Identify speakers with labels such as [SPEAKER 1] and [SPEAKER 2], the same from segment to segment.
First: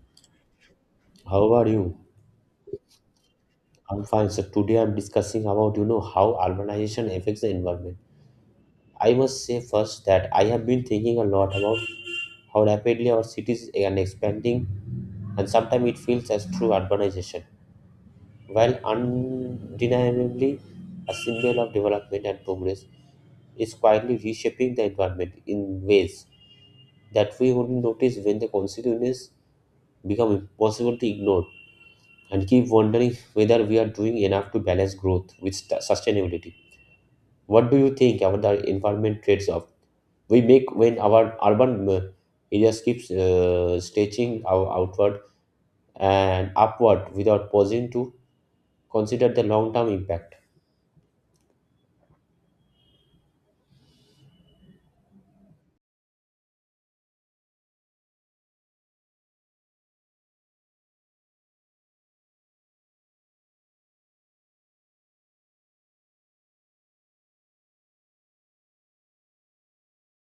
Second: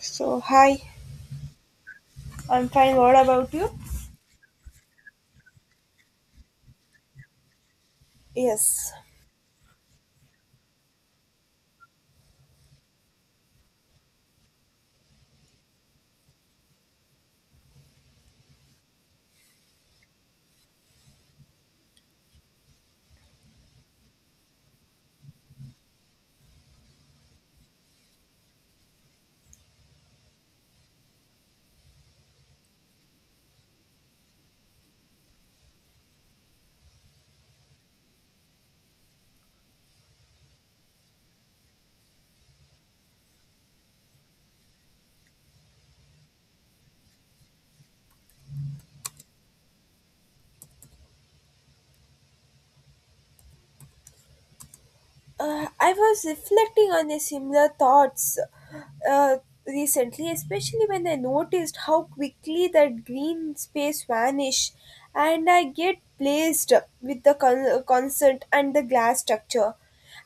[SPEAKER 1] So, hi,
[SPEAKER 2] How are you?
[SPEAKER 1] I'm fine. What about you?
[SPEAKER 2] I'm fine. So today I'm discussing about how urbanization affects the environment.
[SPEAKER 1] Yes.
[SPEAKER 2] I must say first that I have been thinking a lot about how rapidly our cities are expanding, and sometimes it feels as true urbanization, while undeniably a symbol of development and progress, is quietly reshaping the environment in ways that we wouldn't notice when the consequences become impossible to ignore. And keep wondering whether we are doing enough to balance growth with sustainability. What do you think about the environment trades off we make when our urban areas keeps stretching our outward and upward without pausing to consider the long term impact?
[SPEAKER 1] I was reflecting on the similar thoughts uh, recently, especially when I noticed how quickly that green space vanish and I get placed with the concert and the glass structure.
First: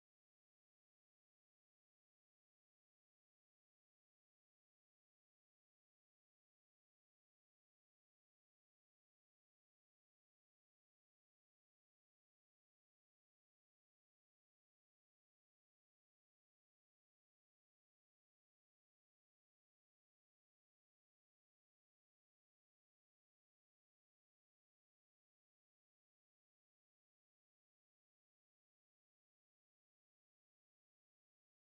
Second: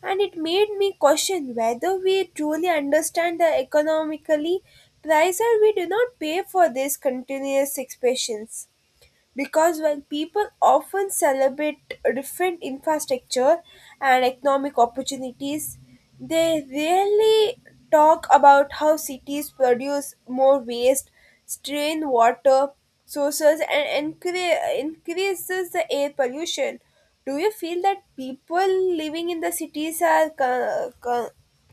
[SPEAKER 1] And it made me question whether we truly understand the economically price or we do not pay for these continuous expressions. Because when people often celebrate different infrastructure and economic opportunities, they rarely talk about how cities produce more waste, strain water sources and increases the air pollution. Do you feel that people living in the cities are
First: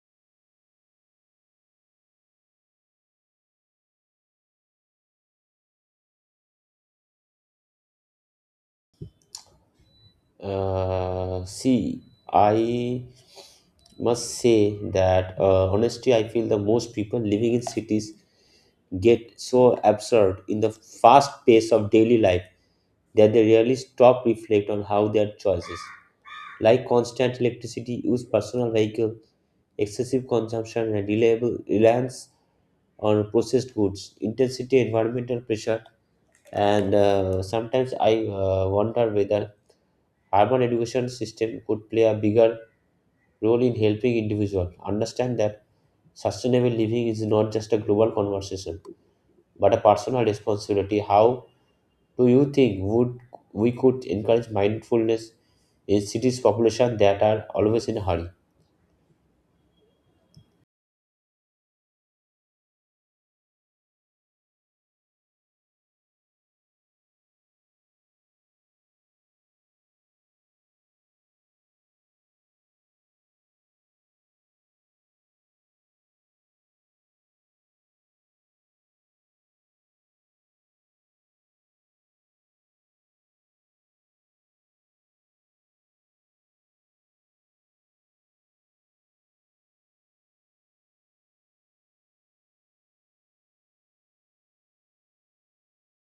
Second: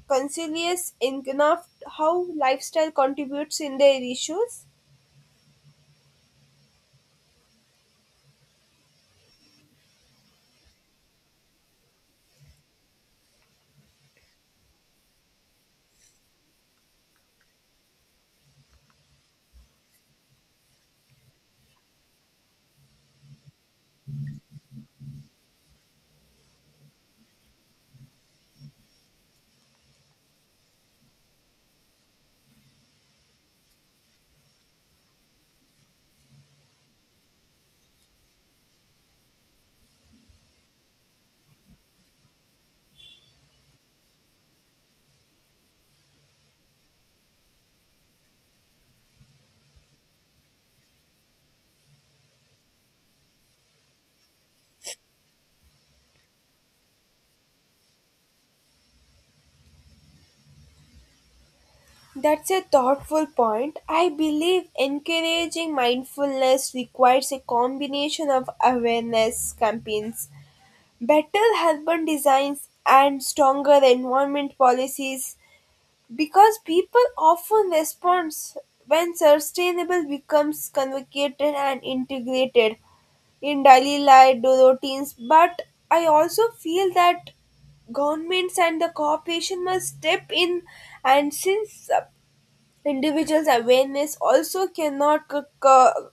[SPEAKER 1] conscious enough how lifestyle contributes in their issues?
[SPEAKER 2] See, I must say that honestly, I feel the most people living in cities get so absorbed in the fast pace of daily life that they rarely stop reflect on how their choices like constant electricity use personal vehicle excessive consumption and reliable reliance on processed goods intensity environmental pressure and sometimes I wonder whether urban education system could play a bigger role in helping individuals understand that sustainable living is not just a global conversation but a personal responsibility. How do you think would we could encourage mindfulness in cities population that are always in a hurry?
[SPEAKER 1] That's a thoughtful point. I believe encouraging mindfulness requires a combination of awareness campaigns, better urban designs, and stronger environment policies because people often respond when sustainable becomes convocated and integrated in daily life routines. But I also feel that governments and the corporation must step in, and since the individual's awareness also cannot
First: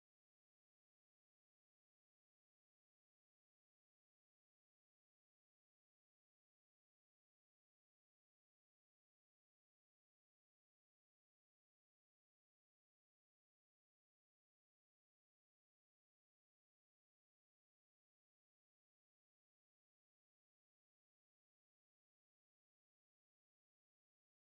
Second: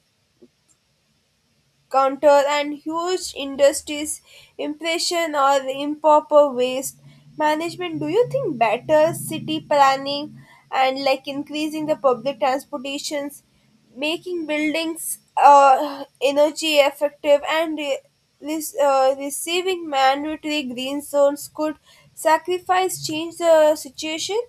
[SPEAKER 1] counter and huge industries impression or improper waste management. Do you think better city planning and like increasing the public transportations, making buildings energy effective and re- this receiving mandatory green zones could sacrifice change the situation?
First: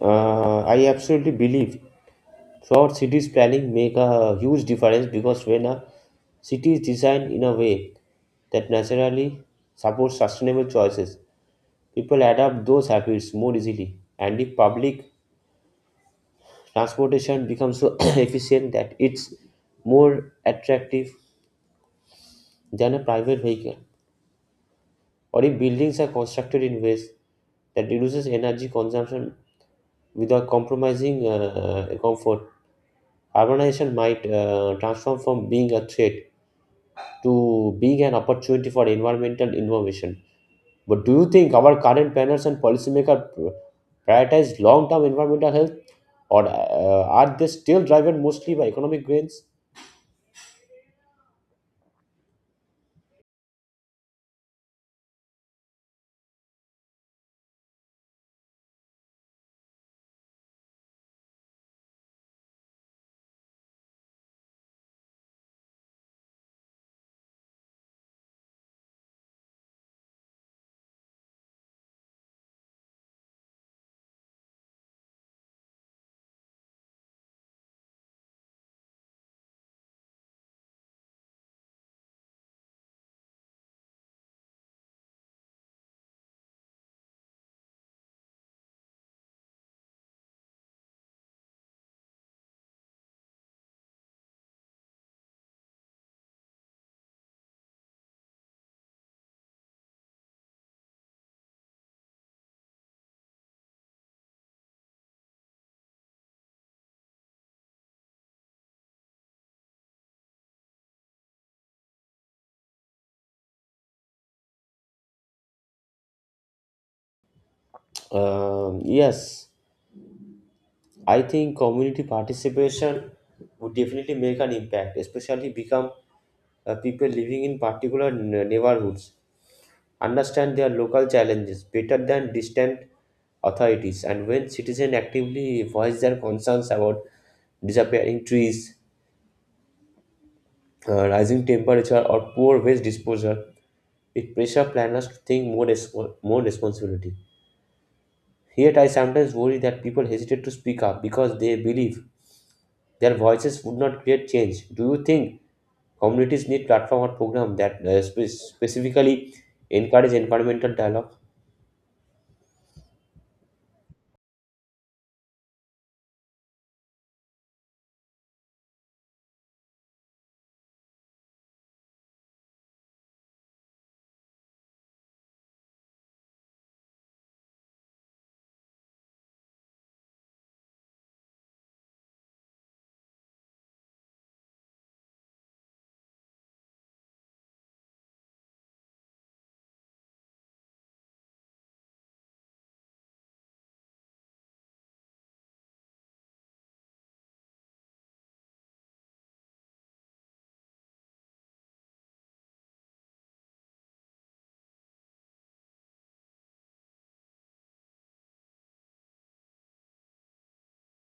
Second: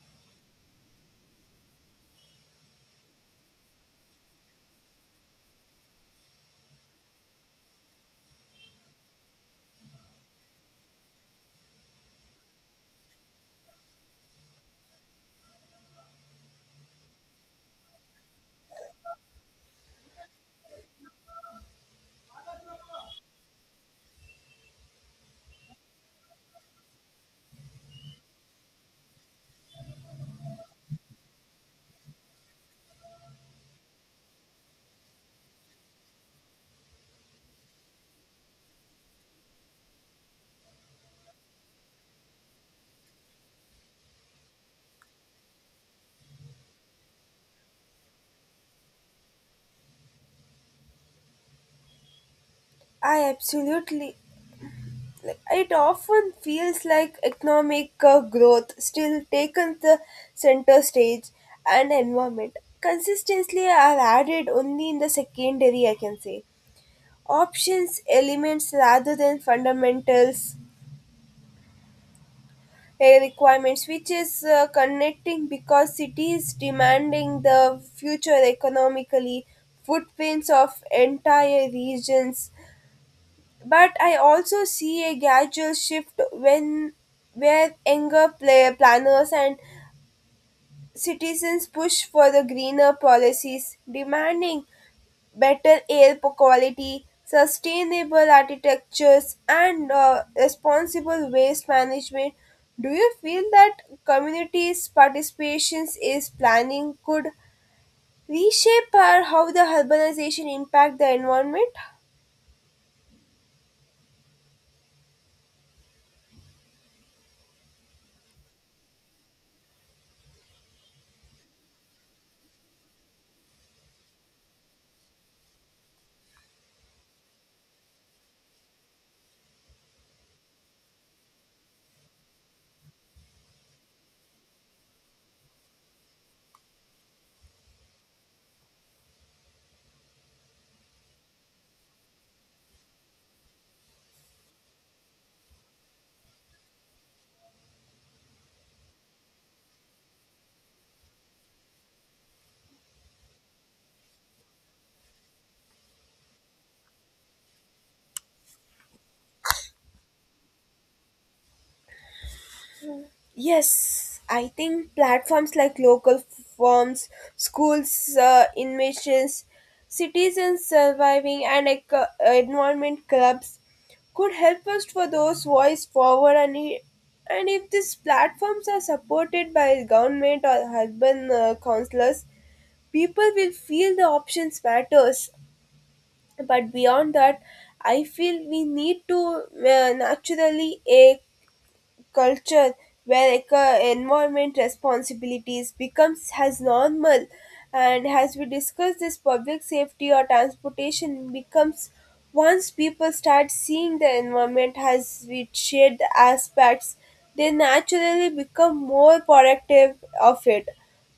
[SPEAKER 2] I absolutely believe so. Cities planning make a huge difference because when a city is designed in a way that naturally supports sustainable choices, people adapt those habits more easily. And if public transportation becomes so efficient that it's more attractive than a private vehicle, or if buildings are constructed in ways that reduces energy consumption without compromising comfort, urbanization might transform from being a threat to being an opportunity for environmental innovation. But do you think our current planners and policymakers prioritize long-term environmental health, or are they still driven mostly by economic gains?
[SPEAKER 1] I absolutely. It often feels like economic growth still taken the center stage and environment. Consistently are added only in the secondary, I can say. Options, elements rather than fundamentals, requirements, which is connecting because cities demanding the future economically footprints of entire regions, but I also see a gradual shift when where younger planners and citizens push for the greener policies, demanding better air quality, sustainable architectures, and responsible waste management. Do you feel that communities' participations is planning could reshape how the urbanization impact the environment?
[SPEAKER 2] Yes, I think community participation would definitely make an impact, especially become people living in particular neighborhoods understand their local challenges better than distant authorities, and when citizens actively voice their concerns about disappearing trees, rising temperature or poor waste disposal, it pressure planners to think more, more responsibility. Yet I sometimes worry that people hesitate to speak up because they believe their voices would not create change. Do you think communities need platform or program that specifically encourage environmental dialogue?
[SPEAKER 1] Yes, I think platforms like local firms, schools, inventions, citizens surviving, and like, environment clubs could help us for those voice forward. And if these platforms are supported by government or urban councillors, people will feel the options matters. But beyond that, I feel we need to naturally a culture where environment responsibilities becomes as normal and as we discuss this public safety or transportation becomes. Once people start seeing the environment as its shared aspects, they naturally become more productive of it.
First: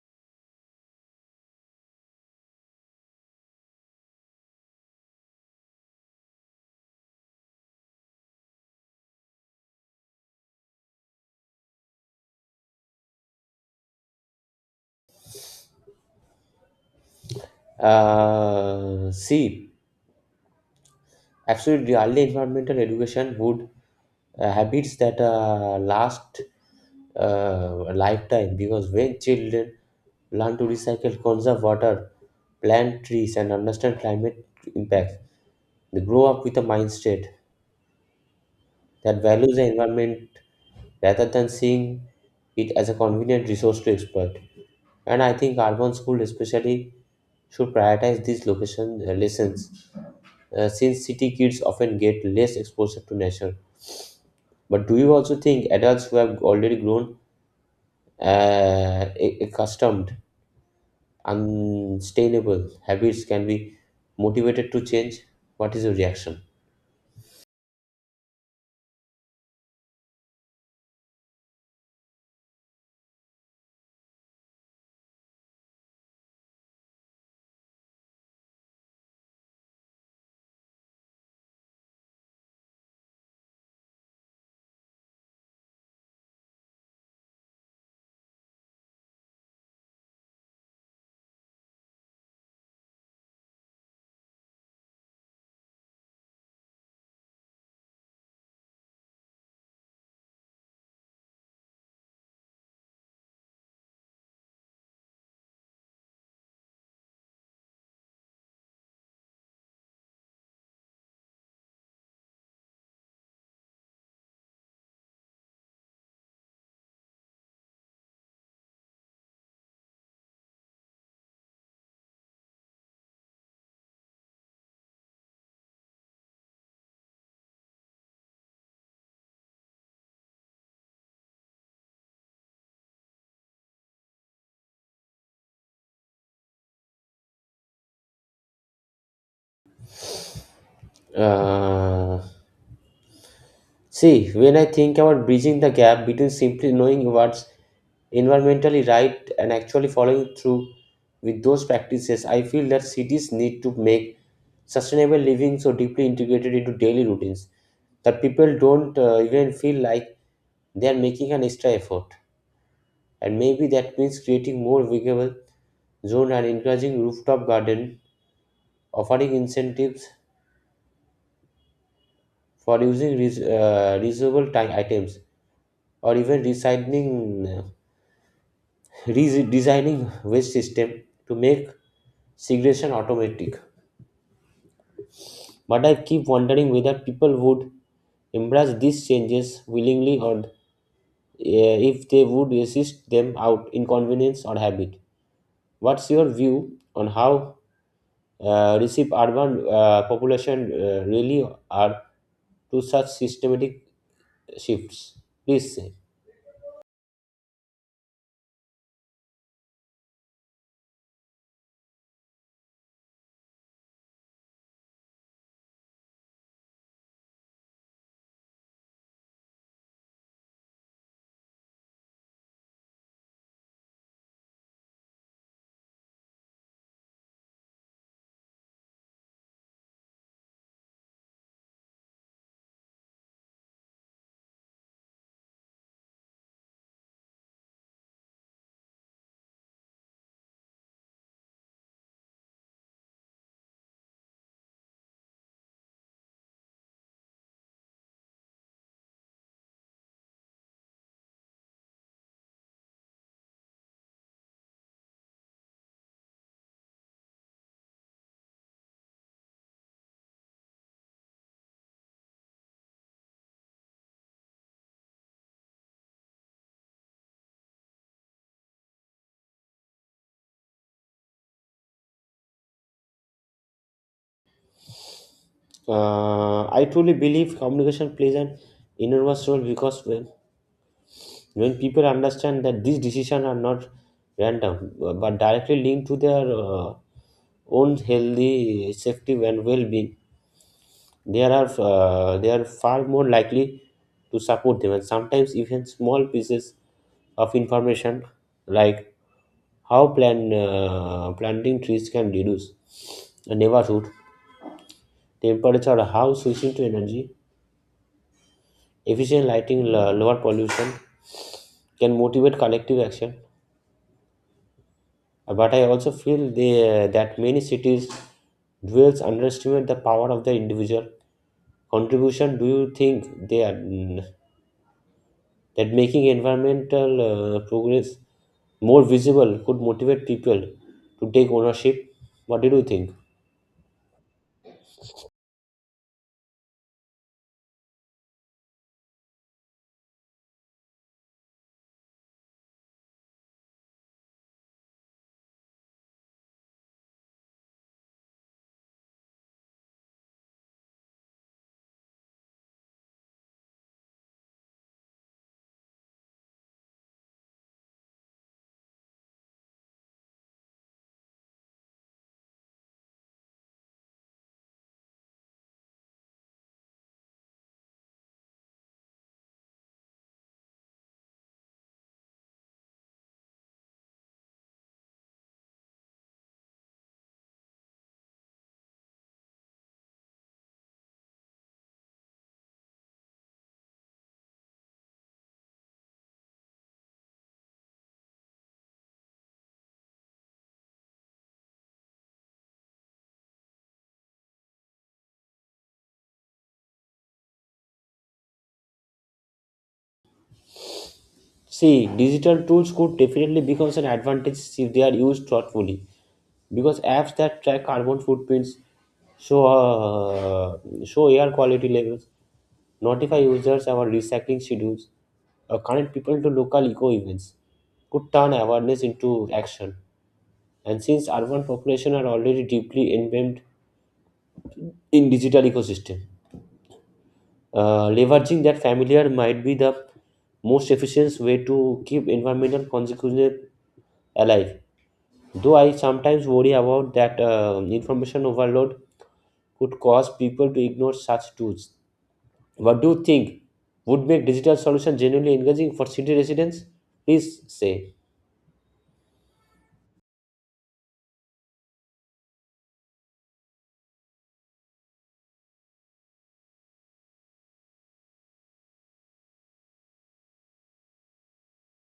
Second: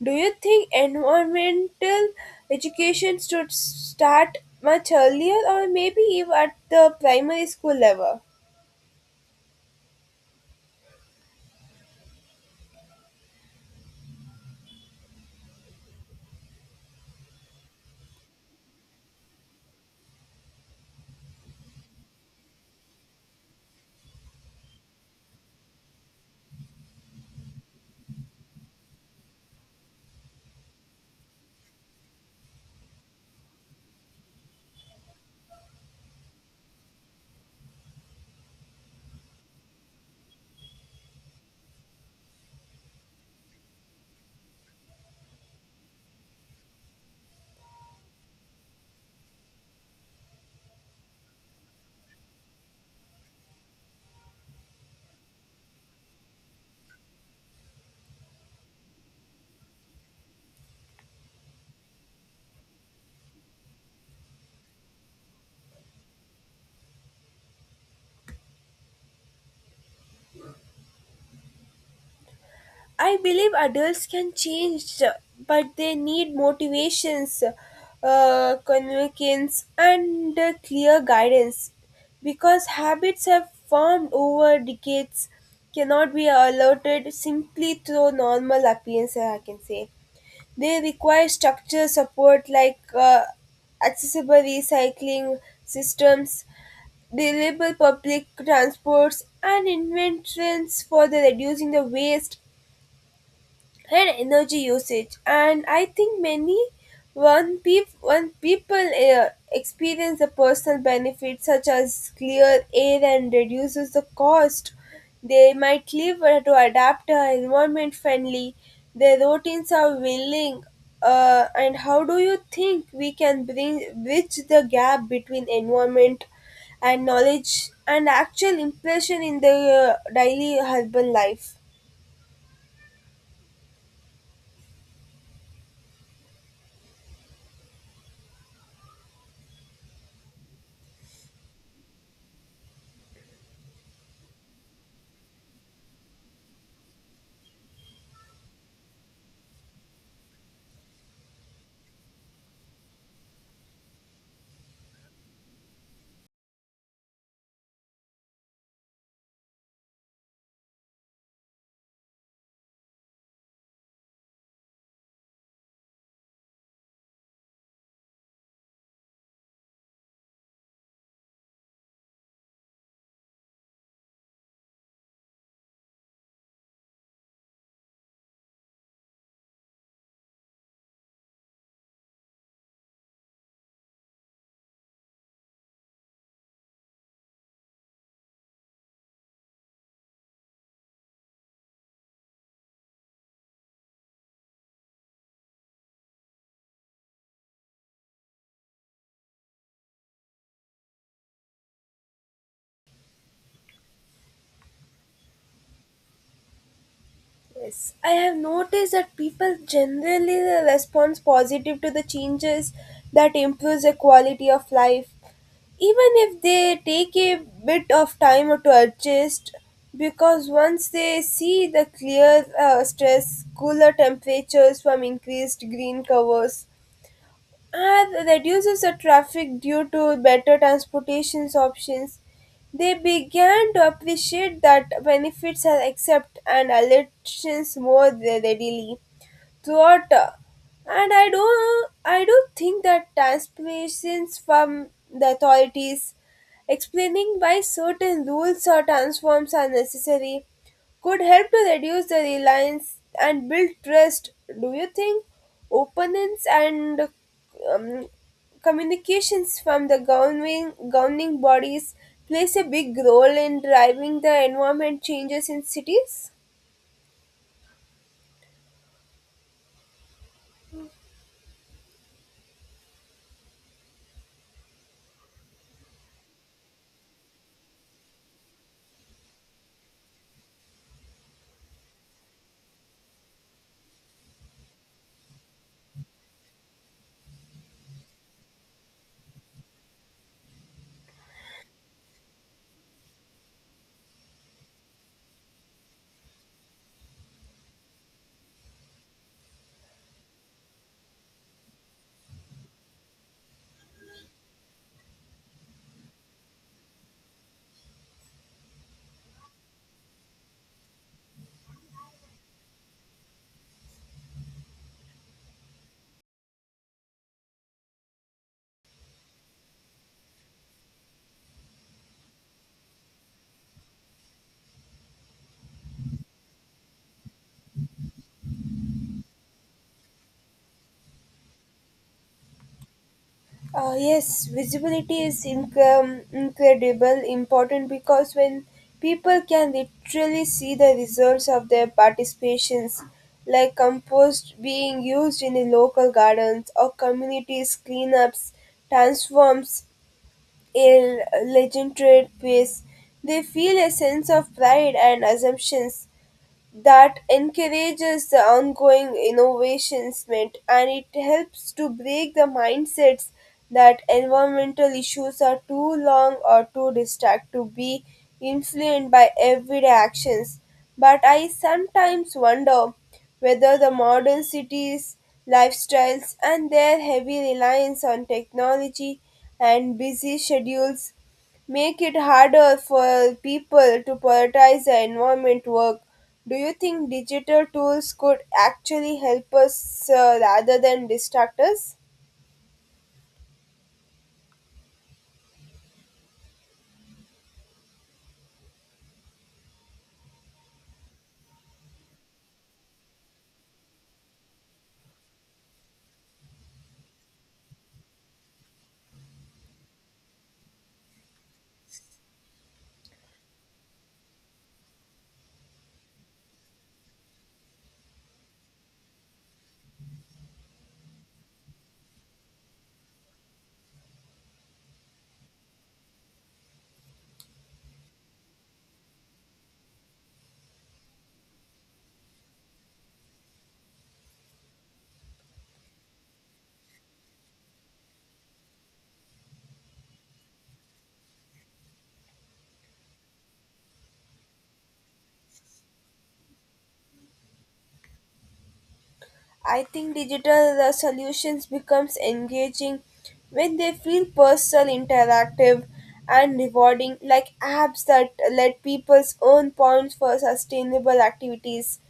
[SPEAKER 1] Do you think environmental education should start much earlier or maybe even at the primary school level?
[SPEAKER 2] See, absolutely, early environmental education would habits that last uh, a lifetime because when children learn to recycle, conserve water, plant trees, and understand climate impacts, they grow up with a mindset that values the environment rather than seeing it as a convenient resource to exploit. And I think urban schools, especially, should prioritize these location lessons since city kids often get less exposure to nature. But do you also think adults who have already grown accustomed unsustainable habits can be motivated to change? What is your reaction?
[SPEAKER 1] I believe adults can change, but they need motivations, convictions, and clear guidance because habits have formed over decades cannot be alerted simply through normal appearance, I can say. They require structure support like accessible recycling systems, reliable public transports and inventions for the reducing the waste and energy usage. And I think when people experience the personal benefits such as clear air and reduces the cost, they might live to adapt environment friendly their routines are willing. And how do you think we can bring bridge the gap between environment and knowledge and actual impression in the daily urban life?
[SPEAKER 2] Uh, see, when I think about bridging the gap between simply knowing what's environmentally right and actually following through with those practices, I feel that cities need to make sustainable living so deeply integrated into daily routines that people don't even feel like they are making an extra effort. And maybe that means creating more visible zone and encouraging rooftop garden, offering incentives for using reusable items, or even recycling, redesigning waste system to make segregation automatic. But I keep wondering whether people would embrace these changes willingly or if they would resist them out inconvenience or habit. What's your view on how receive urban population really are to such systematic shifts? Please say.
[SPEAKER 1] Yes, I have noticed that people generally respond positive to the changes that improves their quality of life, even if they take a bit of time to adjust. Because once they see the clear stress, cooler temperatures from increased green covers, ah, that reduces the traffic due to better transportation options. They began to appreciate that benefits are accepted and elections more readily throughout. And I do think that transmissions from the authorities explaining why certain rules or transforms are necessary could help to reduce the reliance and build trust. Do you think openness and um, communications from the governing bodies plays a big role in driving the environment changes in cities?
[SPEAKER 2] I truly believe communication plays an enormous role because when people understand that these decisions are not random but directly linked to their own healthy safety and well-being. There are they are far more likely to support them, and sometimes even small pieces of information like how planting trees can reduce a neighborhood temperature, or how switching to energy efficient lighting, lower pollution can motivate collective action. But I also feel that many cities dwells underestimate the power of their individual contribution. Do you think they are? Mm, that making environmental progress more visible could motivate people to take ownership. What did you think?
[SPEAKER 1] Yes, visibility is incredible important because when people can literally see the results of their participations, like compost being used in the local gardens or communities cleanups, transforms a legendary place, they feel a sense of pride and assumptions that encourages the ongoing innovations meant. And it helps to break the mindsets that environmental issues are too long or too distract to be influenced by everyday actions. But I sometimes wonder whether the modern cities lifestyles and their heavy reliance on technology and busy schedules make it harder for people to prioritize their environment work. Do you think digital tools could actually help us rather than distract us?
[SPEAKER 2] See, digital tools could definitely become an advantage if they are used thoughtfully. Because apps that track carbon footprints, show air quality levels, notify users about recycling schedules, or connect people to local eco events, could turn awareness into action. And since urban population are already deeply embedded in digital ecosystem. Leveraging that familiar might be the most efficient way to keep environmental consequences alive. Though I sometimes worry about that information overload could cause people to ignore such tools. What do you think would make digital solution genuinely engaging for city residents? Please say.
[SPEAKER 1] I think digital solutions becomes engaging when they feel personal, interactive, and rewarding, like apps that let people earn points for sustainable activities,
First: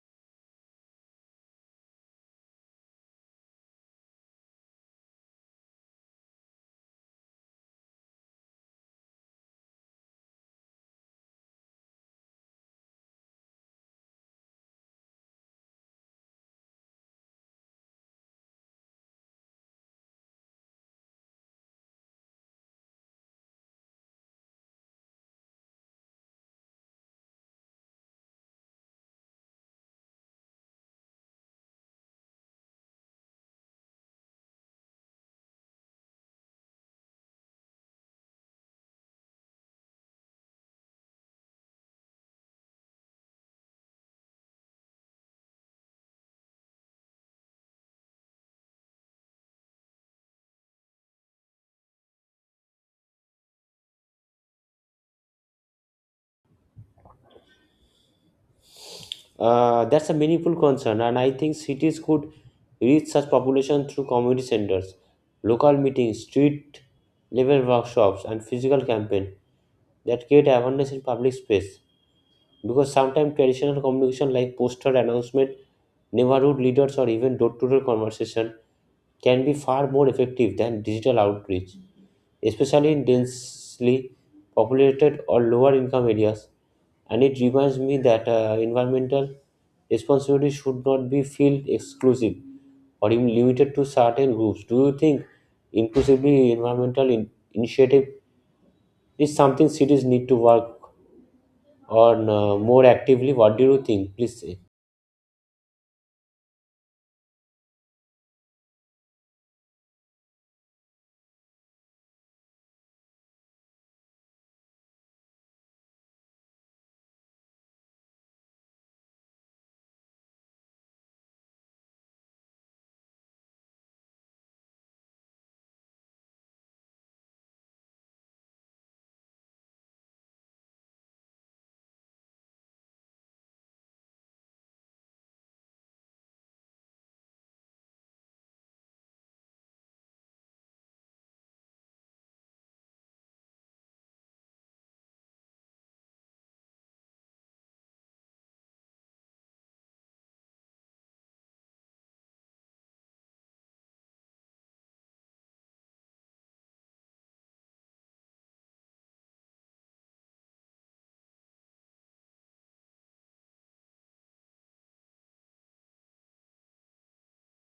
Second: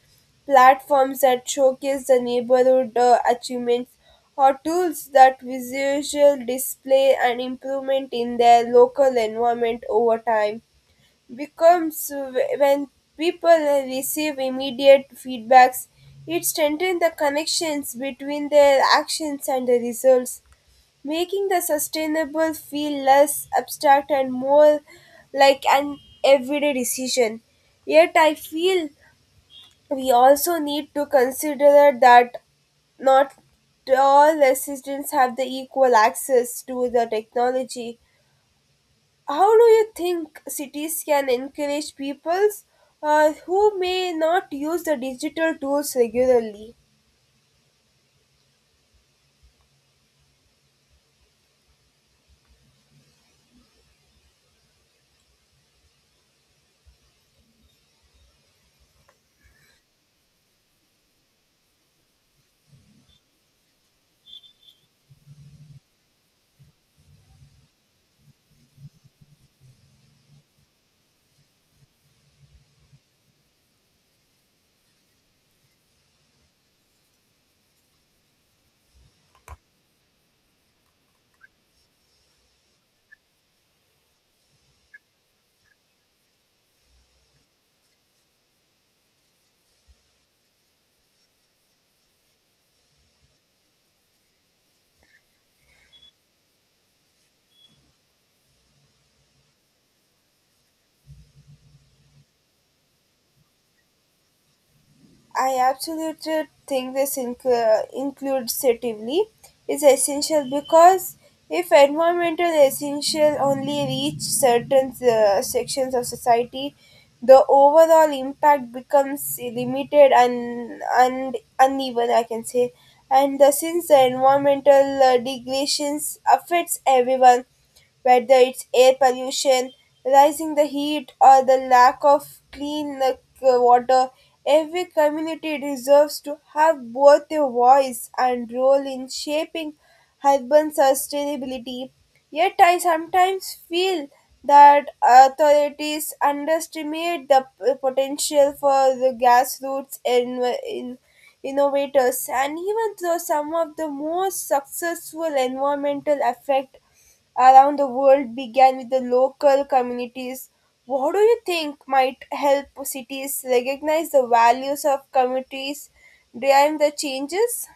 [SPEAKER 1] platforms that showcase the neighborhood achievements, or tools that visual display and improvement in their local environment over time becomes. When people receive immediate feedbacks, it strengthens the connections between their actions and the results, making the sustainable feel less abstract and more like an everyday decision. Yet I feel we also need to consider that not all residents have the equal access to the technology. How do you think cities can encourage peoples who may not use the digital tools regularly?
[SPEAKER 2] That's a meaningful concern, and I think cities could reach such population through community centers, local meetings, street level workshops, and physical campaign that create awareness in public space. Because sometimes traditional communication like poster announcement, neighborhood leaders, or even door-to-door conversation can be far more effective than digital outreach, especially in densely populated or lower income areas. And it reminds me that environmental responsibility should not be feel exclusive or even limited to certain groups. Do you think inclusively environmental initiative is something cities need to work on more actively? What do you think? Please say.
[SPEAKER 1] I absolutely think this inclusively is essential because if environmental essential only reach certain sections of society, the overall impact becomes limited and uneven, I can say. And since the environmental degradations affects everyone, whether it's air pollution, rising the heat, or the lack of clean water. Every community deserves to have both a voice and role in shaping urban sustainability. Yet I sometimes feel that authorities underestimate the potential for the grassroots in innovators, and even though some of the most successful environmental effects around the world began with the local communities. What do you think might help cities recognize the values of communities during the changes?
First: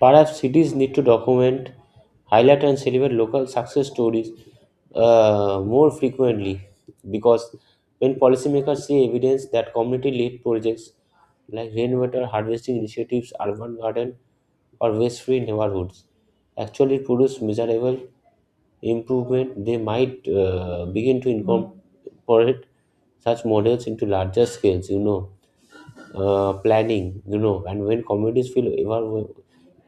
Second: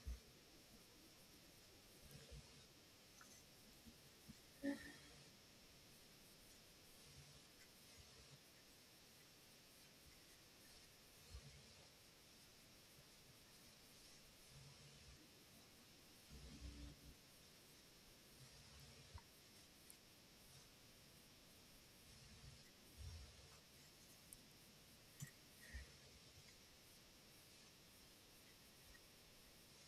[SPEAKER 2] Perhaps cities need to document, highlight, and celebrate local success stories more frequently because when policymakers see evidence that community led projects like rainwater harvesting initiatives, urban garden, or waste free neighborhoods actually produce measurable improvement, they might begin to incorporate such models into larger scales, planning, and when communities feel ever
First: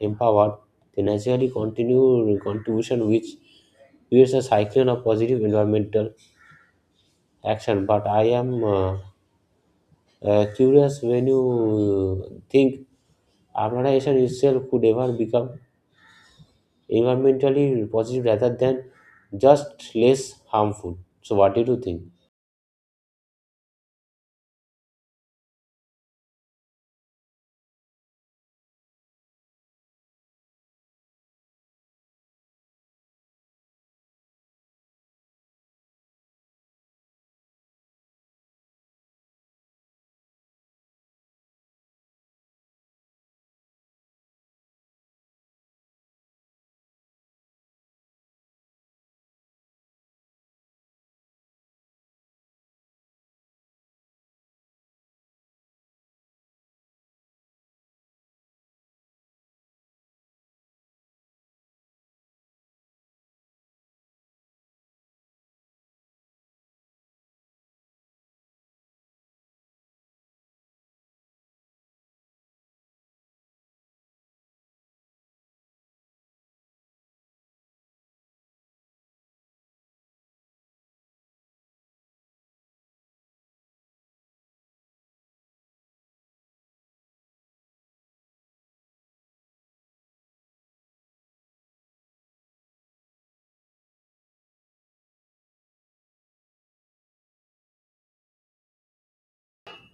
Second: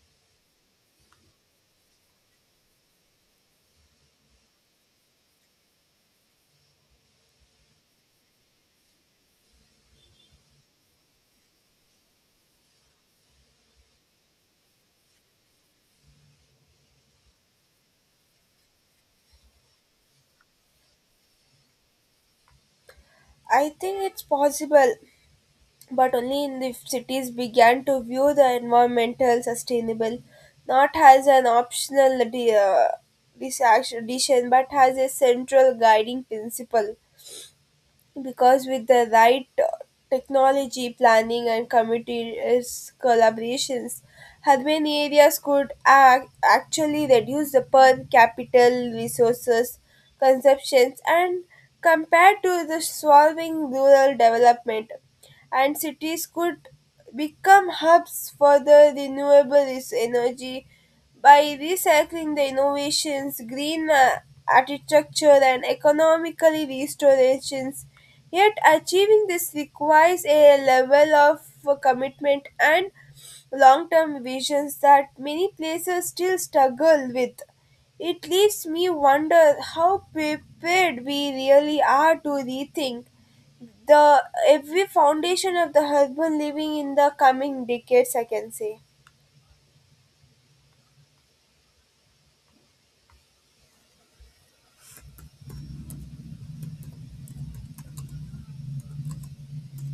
[SPEAKER 2] empowered, they naturally continue contribution, which creates a cyclone of positive environmental action. But I am curious when you think urbanization itself could ever become environmentally positive rather than just less harmful. So, what did you think?
[SPEAKER 1] I think it's possible, but only in if cities began to view the environmental sustainable not as an optional disaction, but as a central guiding principle. Because with the right technology planning and committees collaborations, urban areas could actually reduce the per capital resources consumptions and compared to the solving rural development, and cities could become hubs for the renewable energy by recycling the innovations, green architecture and economically restorations. Yet achieving this requires a level of commitment and long-term visions that many places still struggle with. It leaves me wonder how prepared we really are to rethink the every foundation of the urban living in the coming decades, I can say.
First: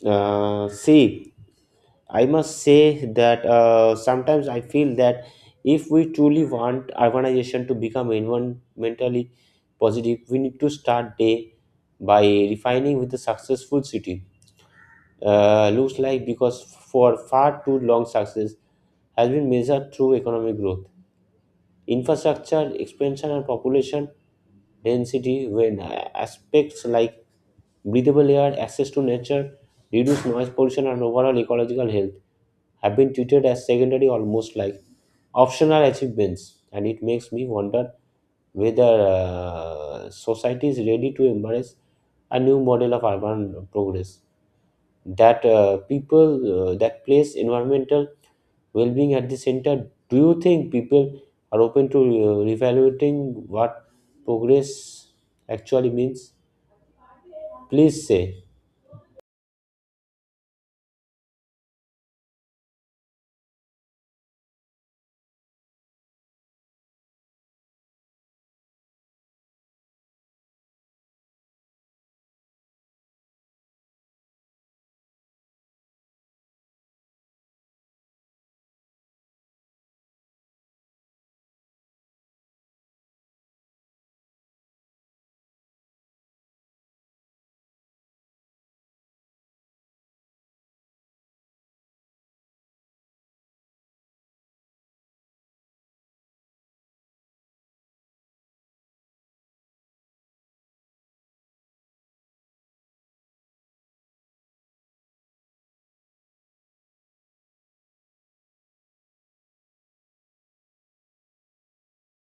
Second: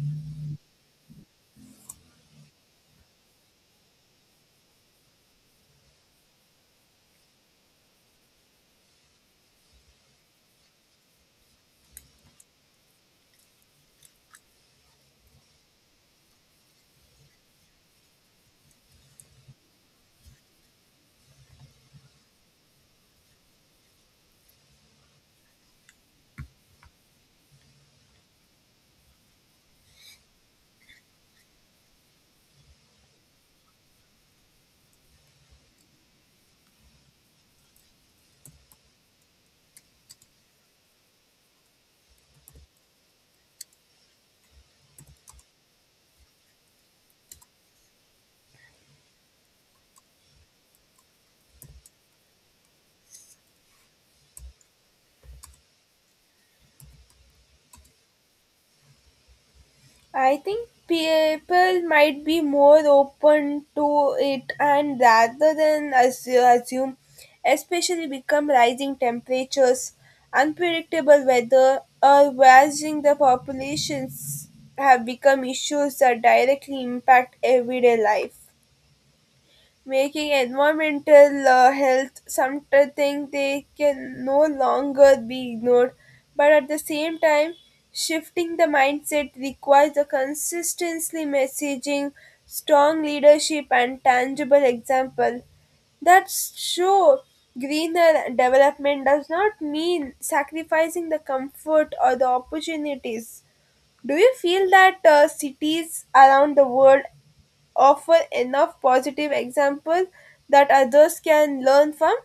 [SPEAKER 2] See. I must say that sometimes I feel that if we truly want urbanization to become environmentally positive, we need to start day by refining with a successful city. Looks like because for far too long success has been measured through economic growth, infrastructure expansion, and population density. When aspects like breathable air, access to nature, reduced noise pollution, and overall ecological health have been treated as secondary almost like optional achievements. And it makes me wonder whether society is ready to embrace a new model of urban progress that people that place environmental well-being at the center. Do you think people are open to reevaluating what progress actually means? Please say.
[SPEAKER 1] I think people might be more open to it and rather than assume, especially become rising temperatures, unpredictable weather, or rising the populations have become issues that directly impact everyday life, making environmental health something they can no longer be ignored. But at the same time, shifting the mindset requires a consistently messaging, strong leadership, and tangible example that show greener development does not mean sacrificing the comfort or the opportunities. Do you feel that cities around the world offer enough positive examples that others can learn from?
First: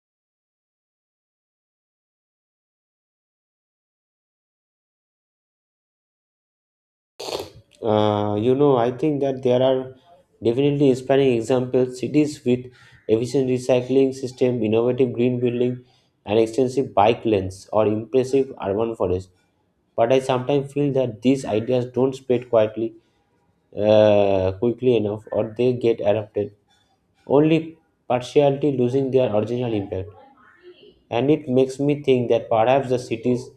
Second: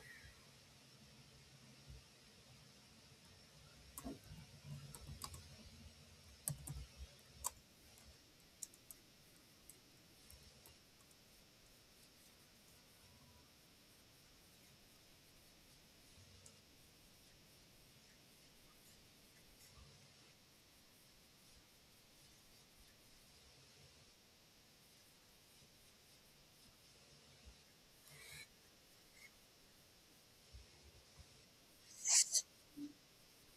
[SPEAKER 2] You know, I think that there are definitely inspiring examples. Cities with efficient recycling system, innovative green building, and extensive bike lanes or impressive urban forests. But I sometimes feel that these ideas don't spread quietly, quickly enough, or they get adopted only partially losing their original impact. And it makes me think that perhaps the cities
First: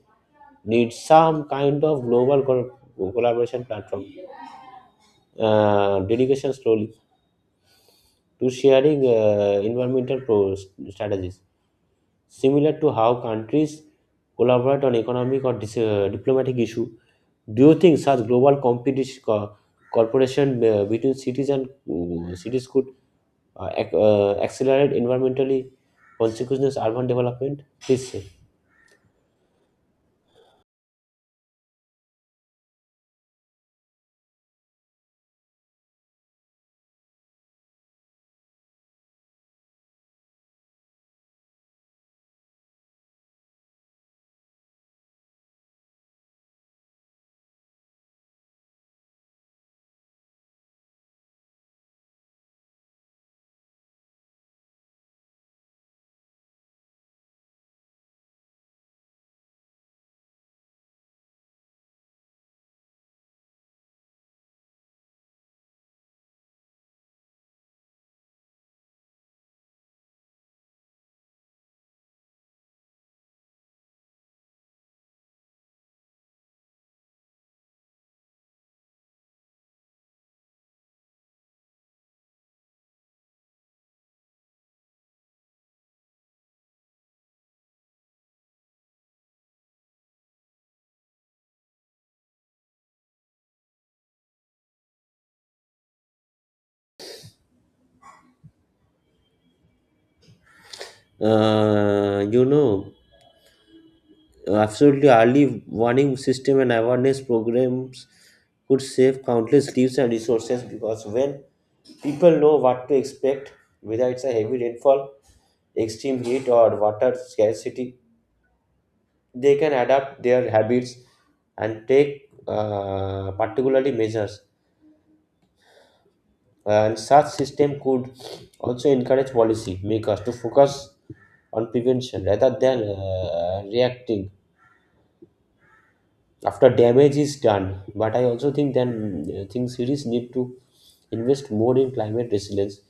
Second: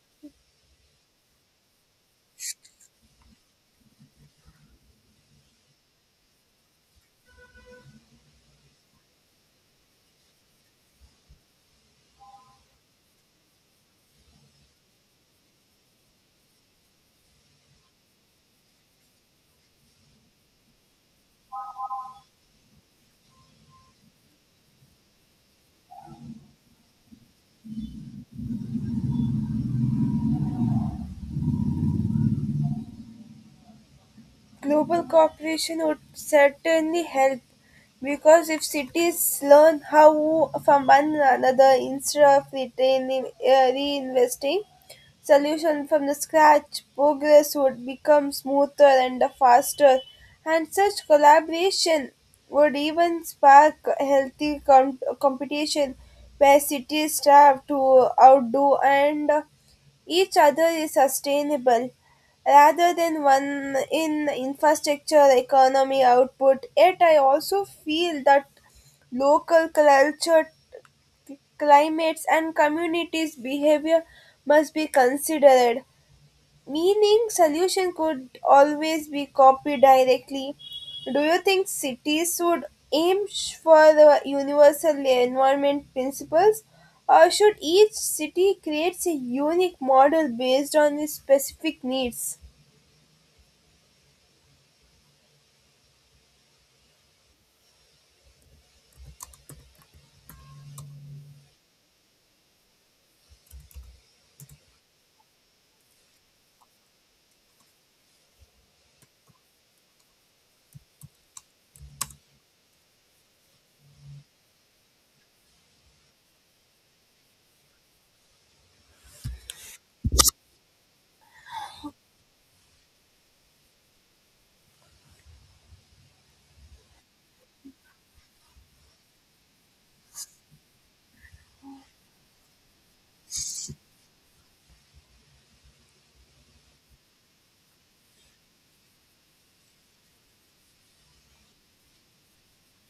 [SPEAKER 2] need some kind of global collaboration platform delegation slowly to sharing environmental strategies, similar to how countries collaborate on economic or diplomatic issue. Do you think such global competition cooperation between cities and cities could accelerate environmentally consequences urban development? Please say.
[SPEAKER 1] Global cooperation would certainly help because if cities learn how from one another instead of reinvesting solution from the scratch, progress would become smoother and faster. And such collaboration would even spark healthy competition where cities strive to outdo and each other is sustainable rather than one in infrastructure economy output. Yet I also feel that local culture, climates and communities behavior must be considered, meaning solution could always be copied directly. Do you think cities should for the universal environment principles or should each city create a unique model based on its specific needs?
[SPEAKER 2] You know, absolutely early warning system and awareness programs could save countless lives and resources because when people know what to expect, whether it's a heavy rainfall, extreme heat, or water scarcity. They can adapt their habits and take particularly measures. And such system could also encourage policy makers to focus on prevention rather than reacting after damage is done. But I also think then think cities need to invest more in climate resilience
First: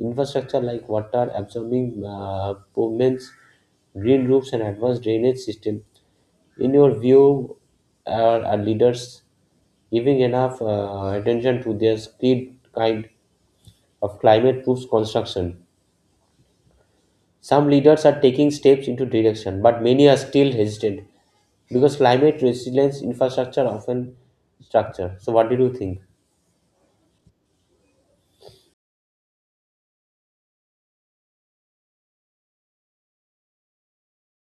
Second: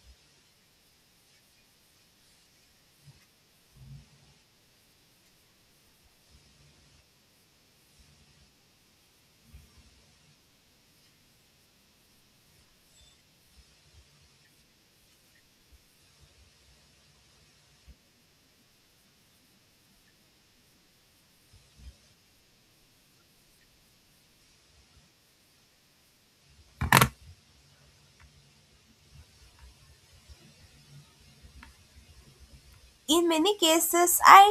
[SPEAKER 2] infrastructure like water absorbing pavements, green roofs, and advanced drainage system. In your view, are leaders giving enough attention to their speed kind of climate proof construction? Some leaders are taking steps into direction, but many are still hesitant because climate resilience infrastructure often structure. So, what did you think?
[SPEAKER 1] In many cases, I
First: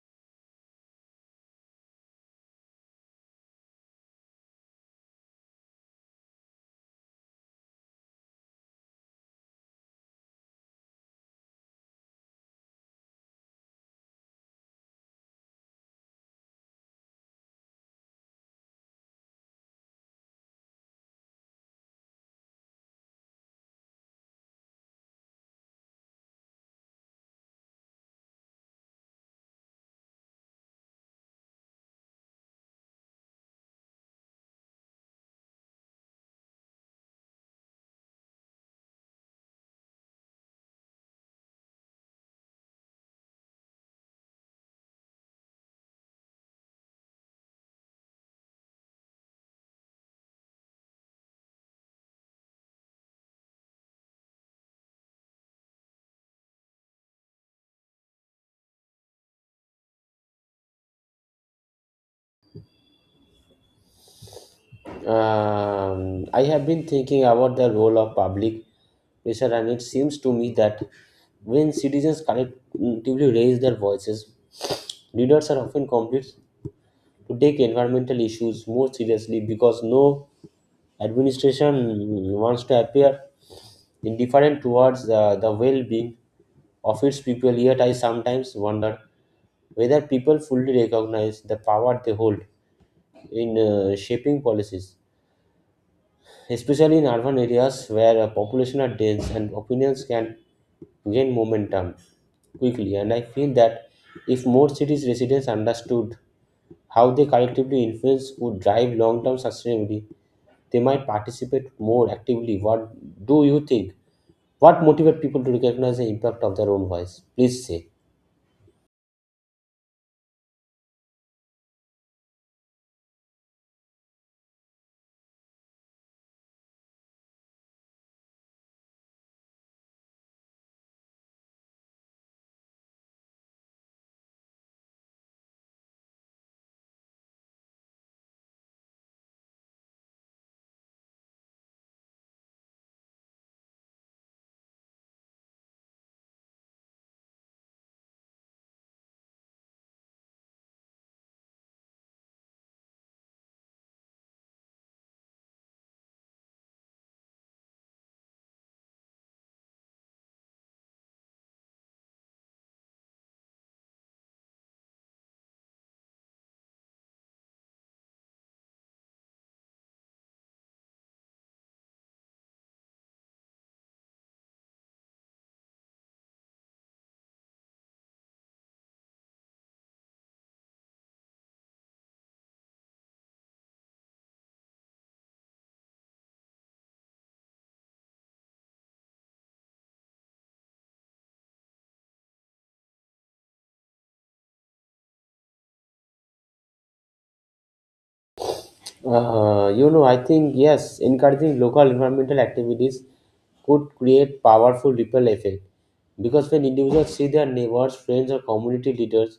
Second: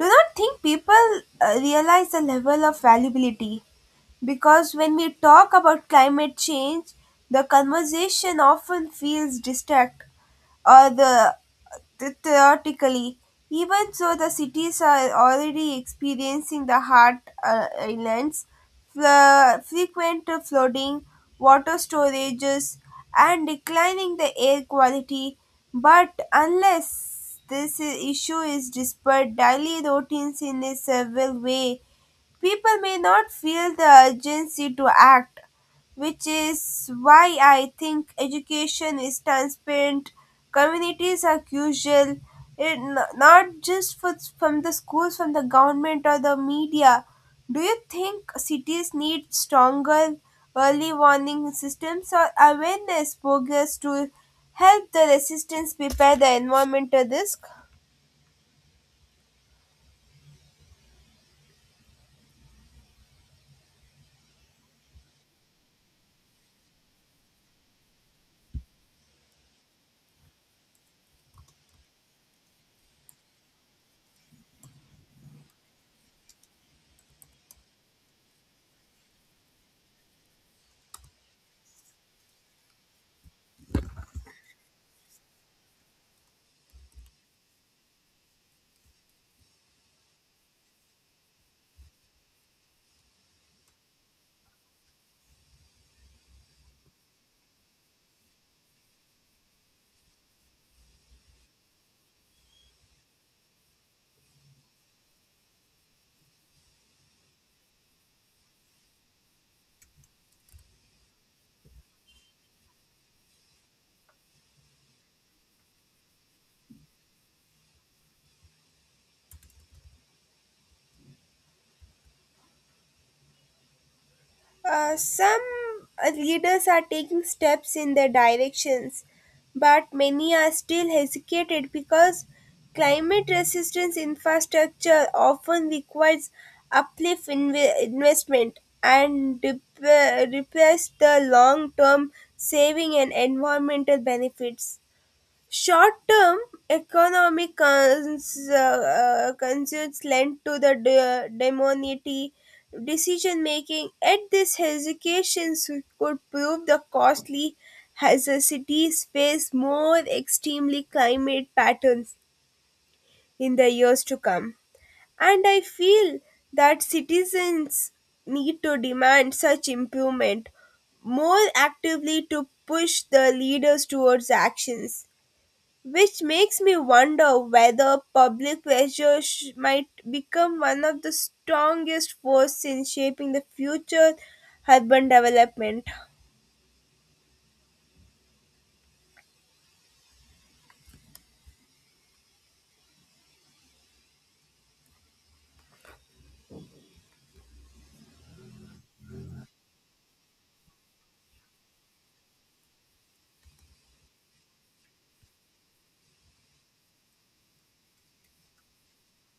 [SPEAKER 1] do not think people realize the level of valuability because when we talk about climate change, the conversation often feels distant or theoretically. Even so, the cities are already experiencing the hard islands, frequent flooding, water storages, and declining the air quality. But unless this issue is dispelled, daily routines in a several way, people may not feel the urgency to act, which is why I think education is transparent. Communities are crucial, it, not just for, from the schools, from the government or the media. Do you think cities need stronger early warning systems or awareness programs to help the resistance prepare the environmental risk?
[SPEAKER 2] I have been thinking about the role of public pressure, and it seems to me that when citizens collectively raise their voices, leaders are often compelled to take environmental issues more seriously because no administration wants to appear indifferent towards the well being of its people. Yet I sometimes wonder whether people fully recognize the power they hold in shaping policies, especially in urban areas where population are dense and opinions can gain momentum quickly. And I feel that if more cities' residents understood how they collectively influence could drive long-term sustainability, they might participate more actively. What do you think? What motivates people to recognize the impact of their own voice? Please say.
[SPEAKER 1] Some leaders are taking steps in their directions, but many are still hesitated because climate resistance infrastructure often requires uplift investment and replace the long-term saving and environmental benefits. Short-term economic concerns lend to the demonity decision making. At this hesitations could prove the costly as the cities face more extremely climate patterns in the years to come. And I feel that citizens need to demand such improvement more actively to push the leaders towards actions, which makes me wonder whether public pressure might become one of the strongest forces in shaping the future urban development.
[SPEAKER 2] You know, I think yes, encouraging local environmental activities could create powerful ripple effect because when individuals see their neighbors friends or community leaders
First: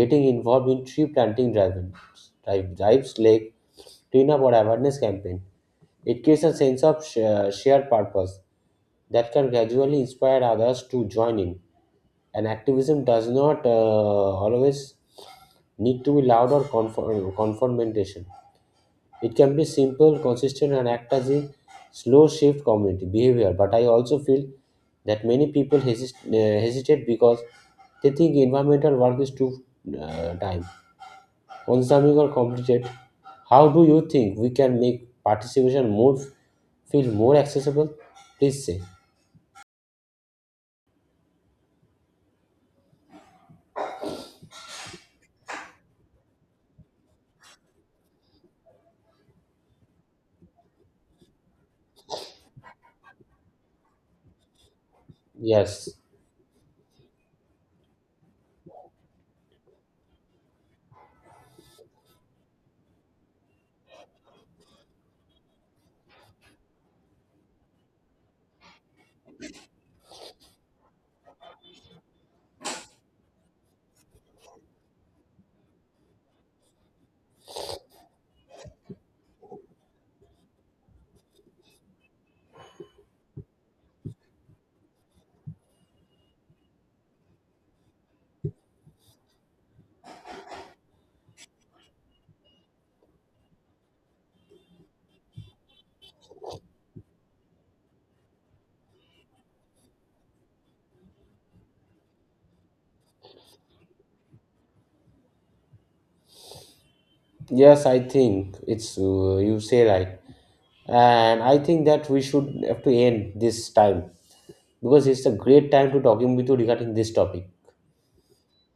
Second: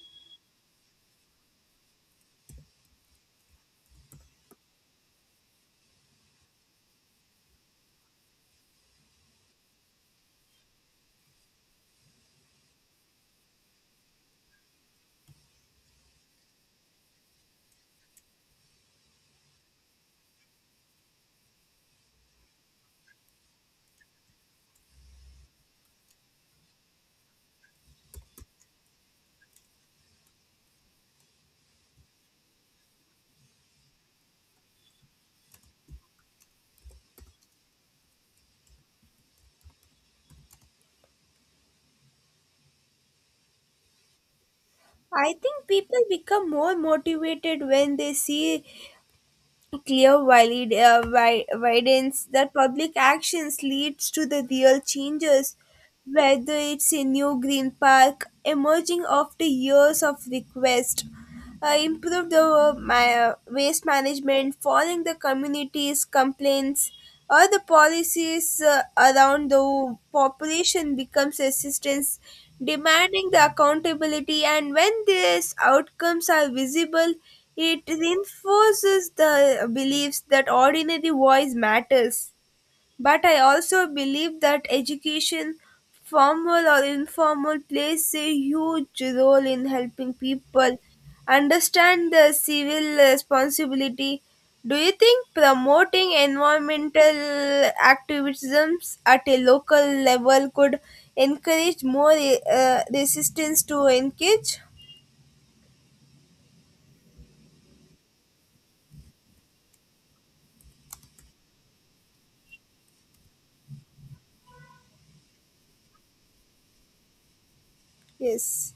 [SPEAKER 2] getting involved in tree planting drives like cleanup or awareness campaign, it creates a sense of shared purpose that can gradually inspire others to join in. And activism does not always need to be loud or confrontation. It can be simple, consistent, and act as a slow shift community behavior. But I also feel that many people hesitate because they think environmental work is too time consuming or complicated. How do you think we can make participation more feel more accessible? Please say.
[SPEAKER 1] I think people become more motivated when they see clear vi- evidence that public actions leads to the real changes,
[SPEAKER 2] Yes,
[SPEAKER 1] whether it's a new green park emerging after years of request, improve the waste management, following the communities' complaints, or the policies uh, around the population becomes assistance, demanding the accountability. And when these outcomes are visible, it reinforces the beliefs that ordinary voice matters. But I also believe that education, formal or informal, plays a huge role in helping people understand their civil responsibility. Do you think promoting environmental activisms at a local level could encourage more resistance to engage?
[SPEAKER 2] Yes, I think it's you say right, and I think that we should have to end this time because it's a great time to talking with you regarding this topic.
[SPEAKER 1] Yes.